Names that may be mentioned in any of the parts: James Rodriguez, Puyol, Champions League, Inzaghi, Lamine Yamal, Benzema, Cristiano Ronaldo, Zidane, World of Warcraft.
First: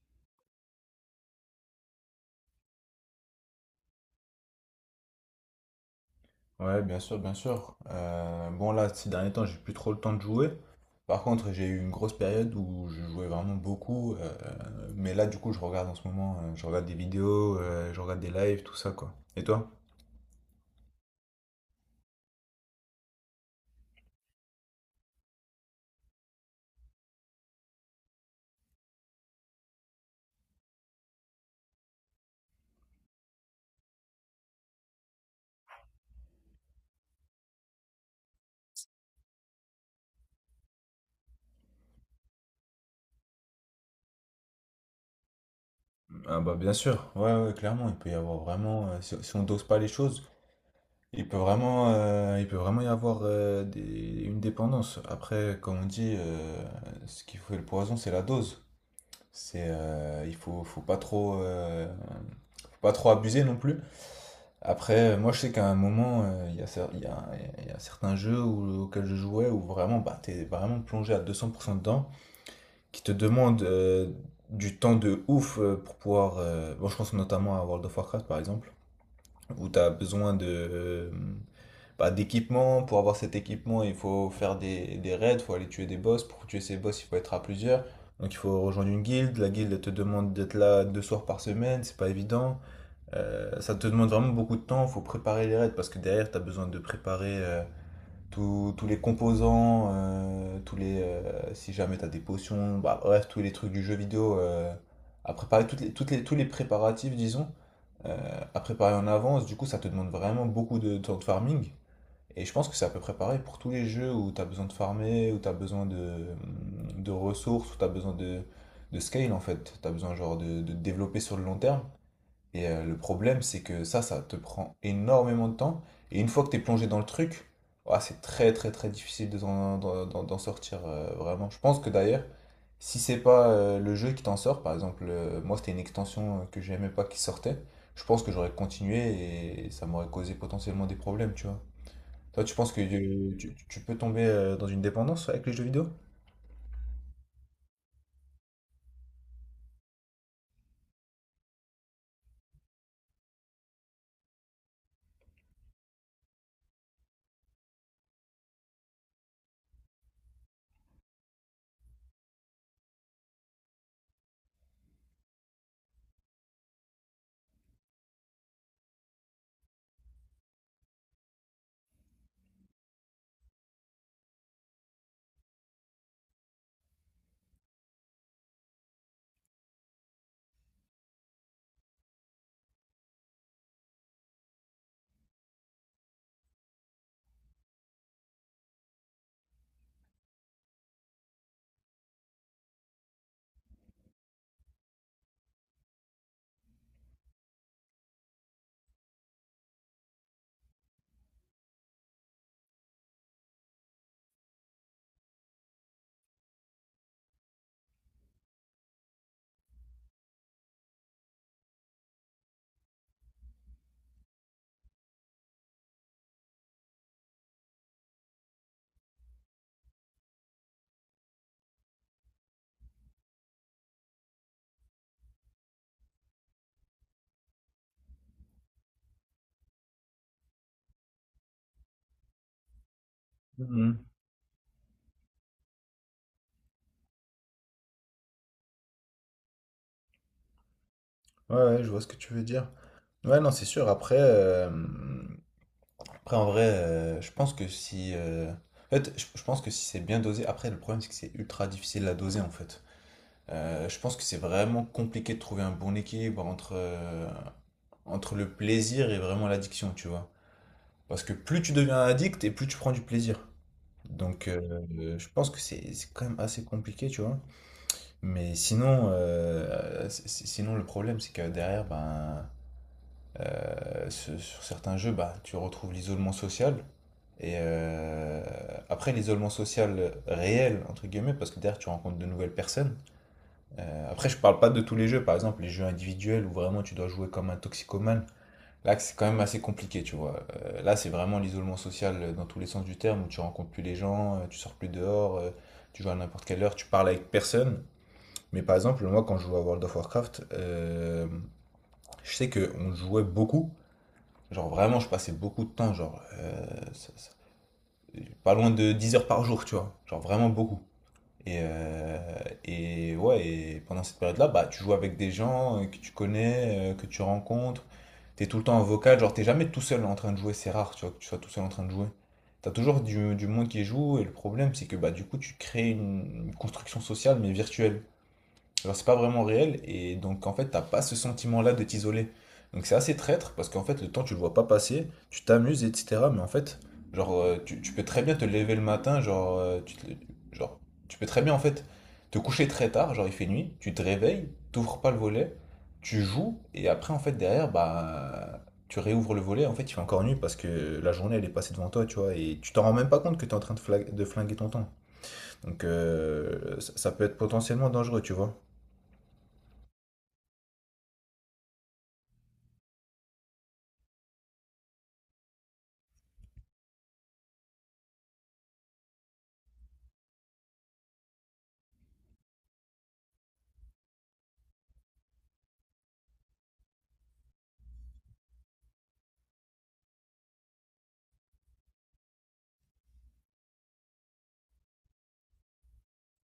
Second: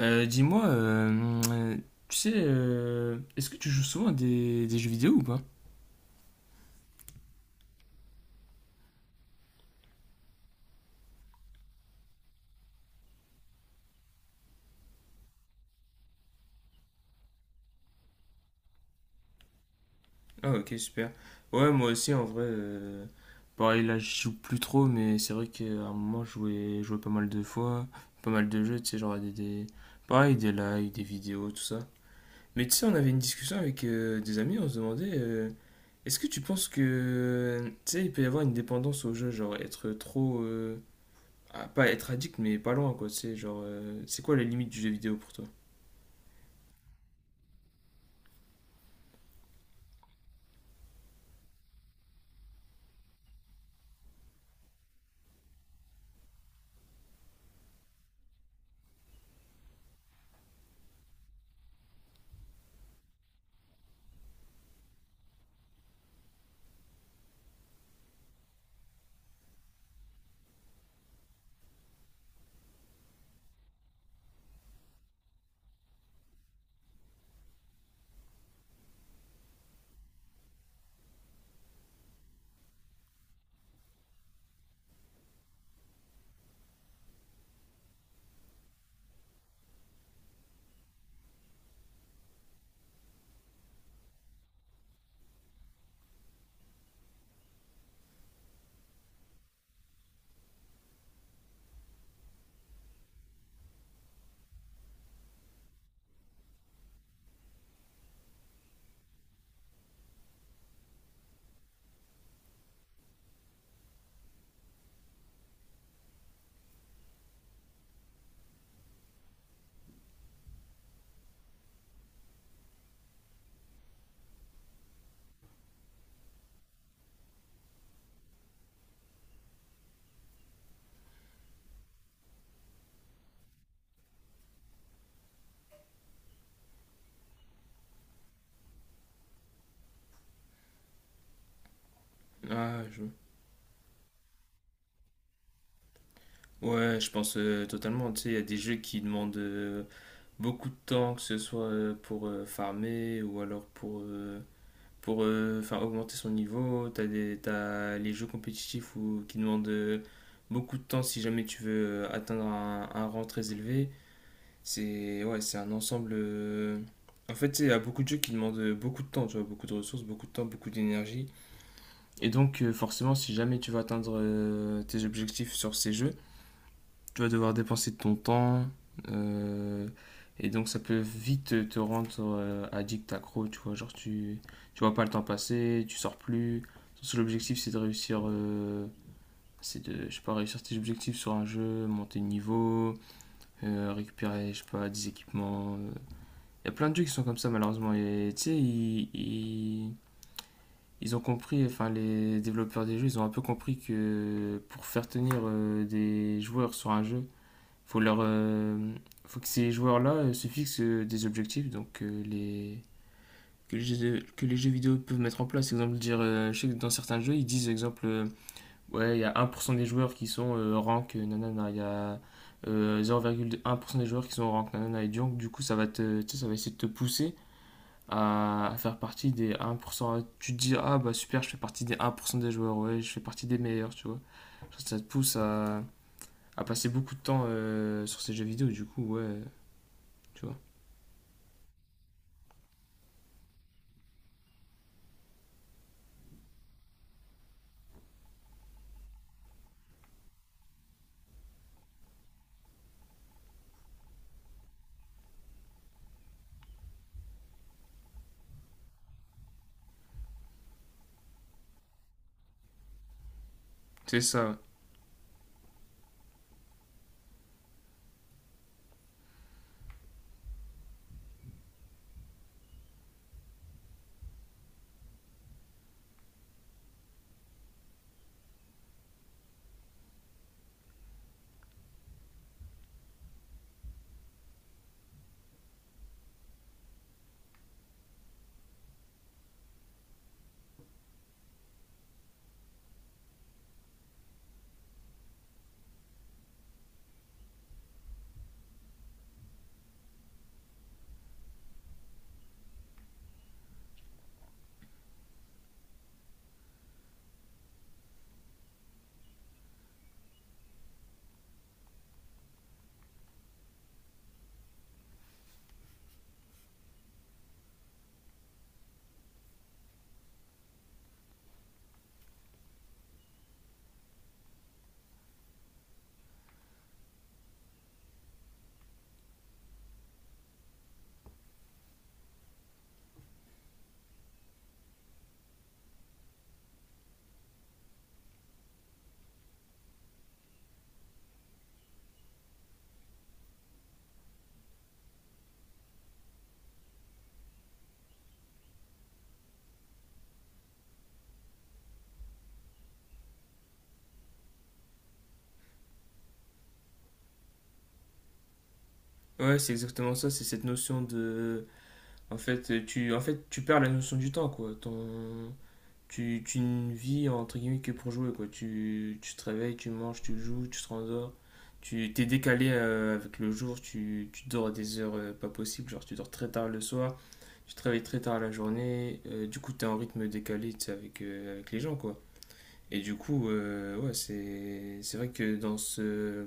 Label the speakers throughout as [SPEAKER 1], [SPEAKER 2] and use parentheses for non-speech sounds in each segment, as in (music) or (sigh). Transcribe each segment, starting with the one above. [SPEAKER 1] Dis-moi, est-ce que tu joues souvent à des jeux vidéo ou pas?
[SPEAKER 2] Ouais, bien sûr, bien sûr. Bon, là, ces derniers temps, j'ai plus trop le temps de jouer. Par contre, j'ai eu une grosse période où je jouais vraiment beaucoup. Mais là, du coup, je regarde en ce moment, je regarde des vidéos, je regarde des lives, tout ça, quoi. Et toi?
[SPEAKER 1] Ah, ok, super. Ouais, moi aussi, en vrai, pareil, là, je joue plus trop, mais c'est vrai qu'à un moment, je jouais pas mal de fois, pas mal de jeux, tu sais, genre pareil, des lives, des vidéos, tout ça. Mais tu sais, on avait une discussion avec des amis, on se demandait, est-ce que tu penses que, tu sais, il peut y avoir une dépendance au jeu, genre être trop, Ah, pas être addict, mais pas loin, quoi. Tu sais, genre, c'est quoi la limite du jeu vidéo pour toi?
[SPEAKER 2] Ah bah bien sûr, ouais, ouais, clairement, il peut y avoir vraiment, si on dose pas les choses, il peut vraiment y avoir une dépendance. Après, comme on dit, ce qui fait le poison, c'est la dose. C'est, euh, il faut, faut pas trop, euh, faut pas trop abuser non plus. Après, moi, je sais qu'à un moment, il y a certains jeux auxquels je jouais où vraiment, bah, t'es vraiment plongé à 200% dedans, qui te demandent du temps de ouf pour pouvoir. Bon, je pense notamment à World of Warcraft, par exemple, où t'as besoin de, bah, d'équipement. Pour avoir cet équipement, il faut faire des raids, il faut aller tuer des boss. Pour tuer ces boss, il faut être à plusieurs. Donc, il faut rejoindre une guilde. La guilde, elle te demande d'être là deux soirs par semaine, c'est pas évident. Ça te demande vraiment beaucoup de temps, il faut préparer les raids parce que derrière, tu as besoin de préparer tous les composants, si jamais tu as des potions, bah, bref, tous les trucs du jeu vidéo à préparer, tous les préparatifs, disons, à préparer en avance. Du coup, ça te demande vraiment beaucoup de temps de farming. Et je pense que c'est à peu près pareil pour tous les jeux où tu as besoin de farmer, où tu as besoin de ressources, où tu as besoin de scale en fait. Tu as besoin genre de te développer sur le long terme. Le problème, c'est que ça te prend énormément de temps. Et une fois que tu es plongé dans le truc, ouah, c'est très très très difficile de d'en sortir vraiment. Je pense que d'ailleurs, si c'est pas le jeu qui t'en sort, par exemple, moi c'était une extension que j'aimais pas qui sortait, je pense que j'aurais continué et ça m'aurait causé potentiellement des problèmes, tu vois. Toi, tu penses que
[SPEAKER 1] Ah, je...
[SPEAKER 2] tu peux tomber dans une dépendance ouais, avec les jeux vidéo?
[SPEAKER 1] Ouais, je pense totalement. Tu sais, il y a des jeux qui demandent beaucoup de temps, que ce soit pour farmer ou alors pour faire augmenter son niveau. T'as les jeux compétitifs ou qui demandent beaucoup de temps si jamais tu veux atteindre un rang très élevé. C'est ouais, c'est un ensemble. En fait, tu sais, il y a beaucoup de jeux qui demandent beaucoup de temps, tu vois, beaucoup de ressources, beaucoup de temps, beaucoup d'énergie. Et donc, forcément, si jamais tu veux atteindre tes objectifs sur ces jeux, tu vas devoir dépenser de ton temps. euh, et donc, ça peut vite te rendre addict, accro, tu vois. Tu vois pas le temps passer, tu sors plus. Ton seul objectif, c'est de réussir. C'est de, je sais pas, réussir tes objectifs sur un jeu, monter de niveau, récupérer, je sais pas, des équipements. Il y a plein de jeux qui sont comme ça, malheureusement. Et tu sais, ils ont compris, enfin les développeurs des jeux, ils ont un peu compris que pour faire tenir des joueurs sur un jeu, faut leur, euh, faut que ces joueurs-là se fixent des objectifs, donc les que les jeux vidéo peuvent mettre en place. Exemple, dire, je sais que dans certains jeux, ils disent, exemple, ouais, il y a 1% des joueurs qui sont rank, nanana, il y a 0,1% des joueurs qui sont rank, nanana, et donc, du coup, ça va te, tu sais, ça va essayer de te pousser à faire partie des 1%. Tu te dis, ah bah super, je fais partie des 1% des joueurs, ouais, je fais partie des meilleurs,
[SPEAKER 2] Mhm.
[SPEAKER 1] tu vois. Ça te pousse à passer beaucoup de temps sur ces jeux vidéo, du coup, ouais, tu vois.
[SPEAKER 2] Ouais, ouais, je vois ce que tu veux dire. Ouais, non, c'est sûr. Après, en vrai, je pense que si. En fait, je pense que si c'est bien dosé. Après, le problème, c'est que c'est ultra difficile à doser, en fait. Je pense que c'est vraiment compliqué de trouver un bon équilibre entre le plaisir et vraiment l'addiction, tu vois. Parce que plus tu deviens addict et plus tu prends du plaisir.
[SPEAKER 1] C'est
[SPEAKER 2] Donc,
[SPEAKER 1] ça.
[SPEAKER 2] je pense que c'est quand même assez compliqué, tu vois. Mais sinon, sinon le problème, c'est que derrière, ben. Sur sur certains jeux, bah, tu retrouves l'isolement social. Et après, l'isolement social réel, entre guillemets, parce que derrière, tu rencontres de nouvelles personnes. Après, je parle pas de tous les jeux, par exemple, les jeux individuels où vraiment tu dois jouer comme un toxicomane. Là, c'est quand même assez compliqué, tu vois. Là, c'est vraiment l'isolement social dans tous les sens du terme, où tu rencontres plus les gens, tu sors plus dehors, tu joues à n'importe quelle heure, tu parles avec personne. Mais par exemple, moi, quand je jouais à World of Warcraft, je sais qu'on jouait beaucoup. Genre vraiment, je passais beaucoup de temps, genre ça- ça- pas loin de 10 heures par jour, tu vois. Genre vraiment beaucoup. Et, euh, et ouais, et pendant cette période-là, bah, tu joues avec des gens que tu connais, que tu rencontres. T'es tout le temps en vocal, genre t'es jamais tout seul en train de jouer, c'est rare, tu vois, que tu sois tout seul en train de jouer. T'as toujours du monde qui joue, et le problème, c'est que bah, du coup, tu crées une construction sociale, mais virtuelle. Genre, c'est pas vraiment réel, et donc en fait, t'as pas ce sentiment-là de t'isoler. Donc c'est assez traître, parce qu'en fait, le temps, tu le vois pas passer, tu t'amuses, etc. Mais en fait, tu peux très bien te lever le matin, genre, tu peux très bien en fait te coucher très tard, genre il fait nuit, tu te réveilles, t'ouvres pas le volet, tu joues, et après, en fait, derrière, bah, tu réouvres le volet, en fait, il fait encore nuit, parce que la journée, elle est passée devant toi, tu vois, et tu t'en rends même pas compte que t'es en train de de flinguer ton temps. Donc ça ça peut être potentiellement dangereux, tu vois.
[SPEAKER 1] Ouais, c'est exactement ça, c'est cette notion de... En fait, tu perds la notion du temps, quoi. Tu ne vis, entre guillemets, que pour jouer, quoi. Tu te réveilles, tu manges, tu joues, tu te rendors. Tu t'es décalé avec le jour, tu dors à des heures pas possibles, genre tu dors très tard le soir, je travaille très tard la journée, du coup t'es en rythme décalé tu sais, avec, avec les gens quoi. Et du coup, ouais, c'est vrai que dans ce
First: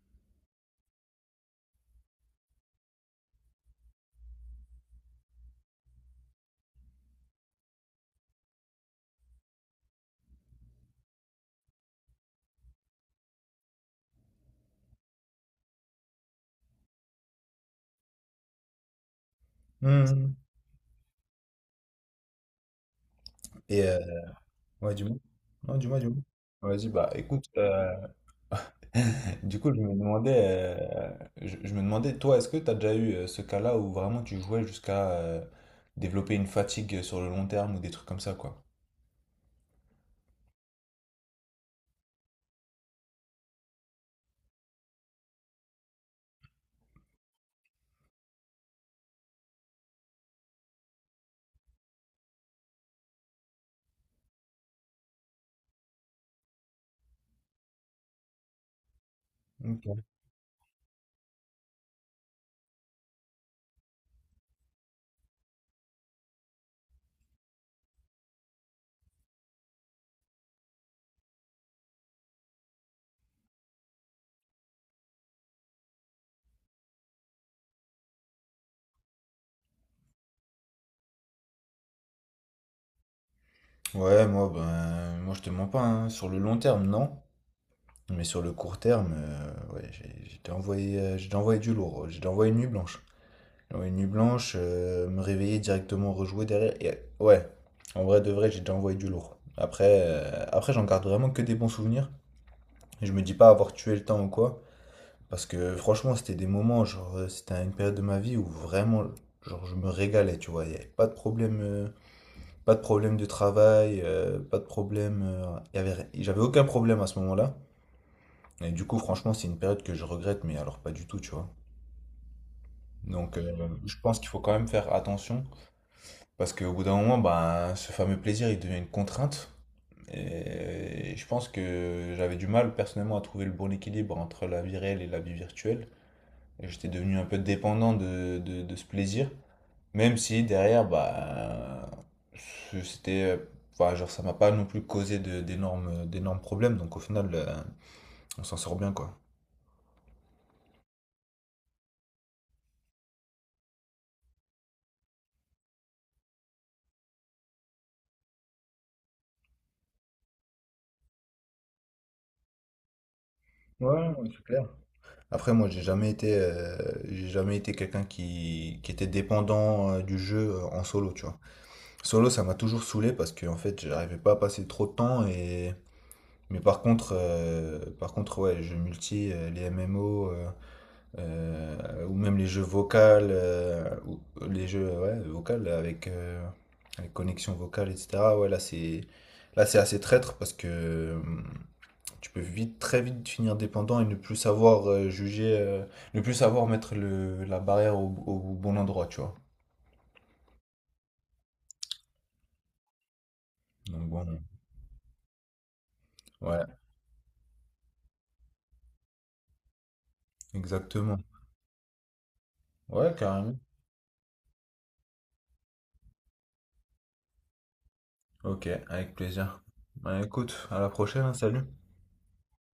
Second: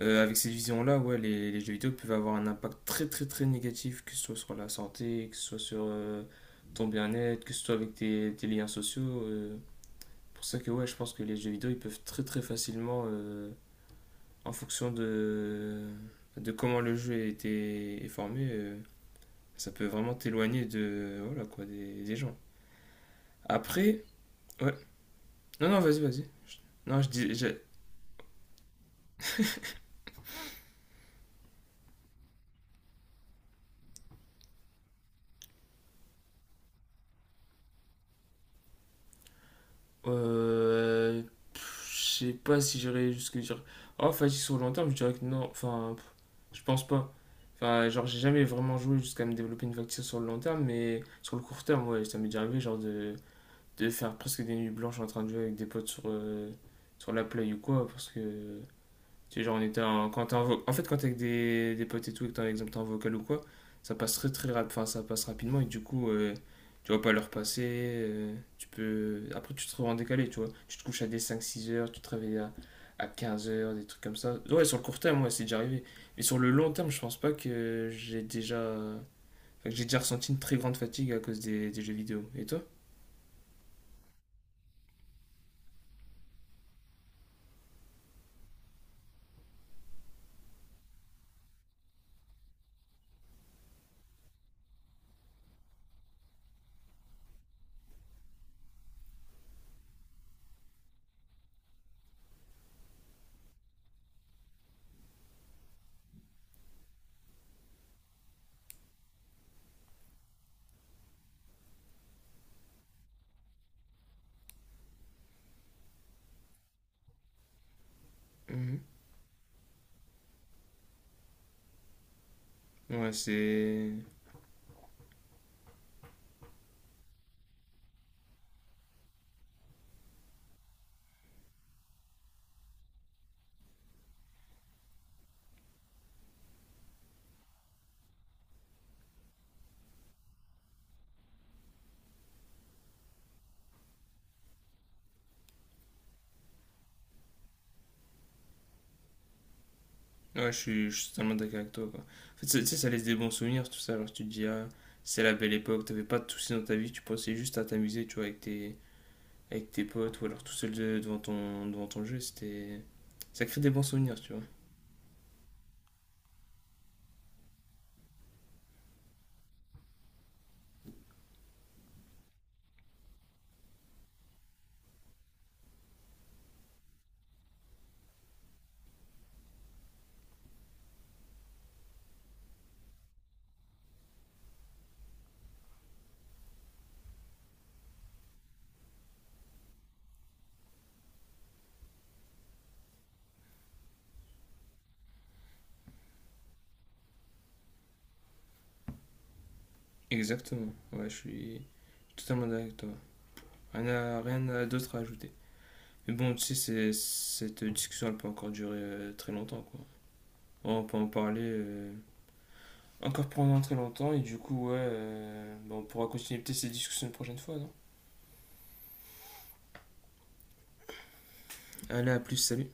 [SPEAKER 1] avec cette vision-là, ouais, les jeux vidéo peuvent avoir un impact très très très négatif, que ce soit sur la santé, que ce soit sur ton bien-être, que ce soit avec tes liens sociaux. Pour ça que ouais, je pense que les jeux vidéo ils peuvent très très facilement, en fonction de comment le jeu a été est formé, ça peut vraiment
[SPEAKER 2] Mhm.
[SPEAKER 1] t'éloigner de voilà quoi des gens.
[SPEAKER 2] Et euh,
[SPEAKER 1] Après, ouais.
[SPEAKER 2] ouais, du moins.
[SPEAKER 1] Non,
[SPEAKER 2] Non,
[SPEAKER 1] non,
[SPEAKER 2] du moins,
[SPEAKER 1] vas-y,
[SPEAKER 2] du moins.
[SPEAKER 1] vas-y. Je-
[SPEAKER 2] Vas-y,
[SPEAKER 1] Non, je
[SPEAKER 2] bah
[SPEAKER 1] dis.
[SPEAKER 2] écoute,
[SPEAKER 1] Je-
[SPEAKER 2] (laughs) du coup, je me demandais, je me demandais, toi, est-ce que tu as déjà eu ce cas-là où vraiment tu jouais jusqu'à développer une fatigue sur le long terme ou des trucs comme ça, quoi?
[SPEAKER 1] Euh... pff, je sais pas si j'irais jusque dire. Oh, fatigue sur le long terme, je dirais que non. Enfin, pff, je pense pas. Enfin, genre, j'ai jamais vraiment joué jusqu'à me développer une fatigue sur le long terme, mais sur le court terme, ouais, ça m'est déjà arrivé, genre, de faire presque des nuits blanches en train de jouer avec des potes sur la play ou quoi, parce que tu sais, genre,
[SPEAKER 2] Ok.
[SPEAKER 1] quand en fait, quand t'es avec des potes et tout, et que t'es, par exemple, t'es en vocal ou quoi, ça passe enfin, ça passe rapidement et du coup, tu vas pas leur passer. Tu peux... Après, tu te retrouves en décalé, tu vois. Tu te couches à des cinq six heures, tu te réveilles à 15 heures, des trucs comme ça. Ouais, sur le court terme, moi, c'est déjà arrivé. Mais sur le long terme, je pense pas que j'ai déjà. Enfin, que j'ai déjà ressenti une très grande fatigue à cause des jeux vidéo. Et toi?
[SPEAKER 2] Ouais, moi, ben, moi, je te mens pas, hein. Sur le long terme, non. Mais sur le court terme, ouais, j'ai déjà envoyé du lourd, j'ai déjà envoyé une nuit blanche. Ouais, une nuit blanche, me réveiller directement, rejouer derrière. Ouais, en vrai de vrai, j'ai déjà envoyé du lourd. Après, après j'en garde vraiment que des bons souvenirs. Et je me dis pas avoir tué le temps ou quoi. Parce que franchement, c'était des moments, c'était une période de ma vie où vraiment, genre, je me régalais, tu vois. Il n'y avait pas de problème, pas de problème de travail, pas de problème. Il y avait, ri- J'avais aucun problème à ce moment-là. Et
[SPEAKER 1] Mhm.
[SPEAKER 2] du coup, franchement, c'est une période que je regrette, mais alors pas du tout, tu vois.
[SPEAKER 1] Ouais,
[SPEAKER 2] Donc,
[SPEAKER 1] c'est.
[SPEAKER 2] je pense qu'il faut quand même faire attention. Parce qu'au bout d'un moment, ben, ce fameux plaisir, il devient une contrainte. Et je pense que j'avais du mal personnellement à trouver le bon équilibre entre la vie réelle et la vie virtuelle. Et j'étais devenu un peu dépendant de ce plaisir. Même si derrière, bah, c'était, enfin, genre, ça m'a pas non plus causé d'énormes, d'énormes problèmes. Donc au final, on s'en sort bien, quoi.
[SPEAKER 1] Ouais, je suis totalement d'accord avec toi, quoi. En fait, ça- tu sais, ça laisse des bons souvenirs, tout ça. Genre, tu te dis, ah, c'est la belle époque, t'avais pas de soucis dans ta vie, tu pensais juste à t'amuser, tu vois, avec avec tes potes ou alors tout seul devant devant ton jeu. C'était... Ça crée des bons
[SPEAKER 2] Ouais,
[SPEAKER 1] souvenirs,
[SPEAKER 2] ouais,
[SPEAKER 1] tu vois.
[SPEAKER 2] c'est clair. Après, moi, j'ai jamais été quelqu'un qui était dépendant du jeu en solo, tu vois. Solo, ça m'a toujours saoulé parce que en fait, j'arrivais pas à passer trop de temps et mais par contre ouais, les jeux multi, les MMO ou même les jeux vocales ou les jeux ouais, vocales avec avec connexion vocale etc. Ouais, là c'est assez traître parce que tu peux vite très vite finir dépendant et ne plus savoir juger ne plus savoir mettre le la barrière au bon endroit, tu vois.
[SPEAKER 1] Exactement. Ouais, je suis totalement d'accord avec toi.
[SPEAKER 2] Donc bon,
[SPEAKER 1] Rien à d'autre à ajouter. Mais bon, tu sais,
[SPEAKER 2] ouais,
[SPEAKER 1] c'est- cette discussion, elle peut encore durer très longtemps, quoi. On peut en
[SPEAKER 2] exactement.
[SPEAKER 1] parler
[SPEAKER 2] Ouais,
[SPEAKER 1] encore
[SPEAKER 2] carrément.
[SPEAKER 1] pendant très longtemps et du coup, ouais, bah, on pourra continuer peut-être cette discussion une prochaine fois, non?
[SPEAKER 2] Ok, avec plaisir. Bah, écoute, à la prochaine, hein, salut.
[SPEAKER 1] Allez, à plus, salut.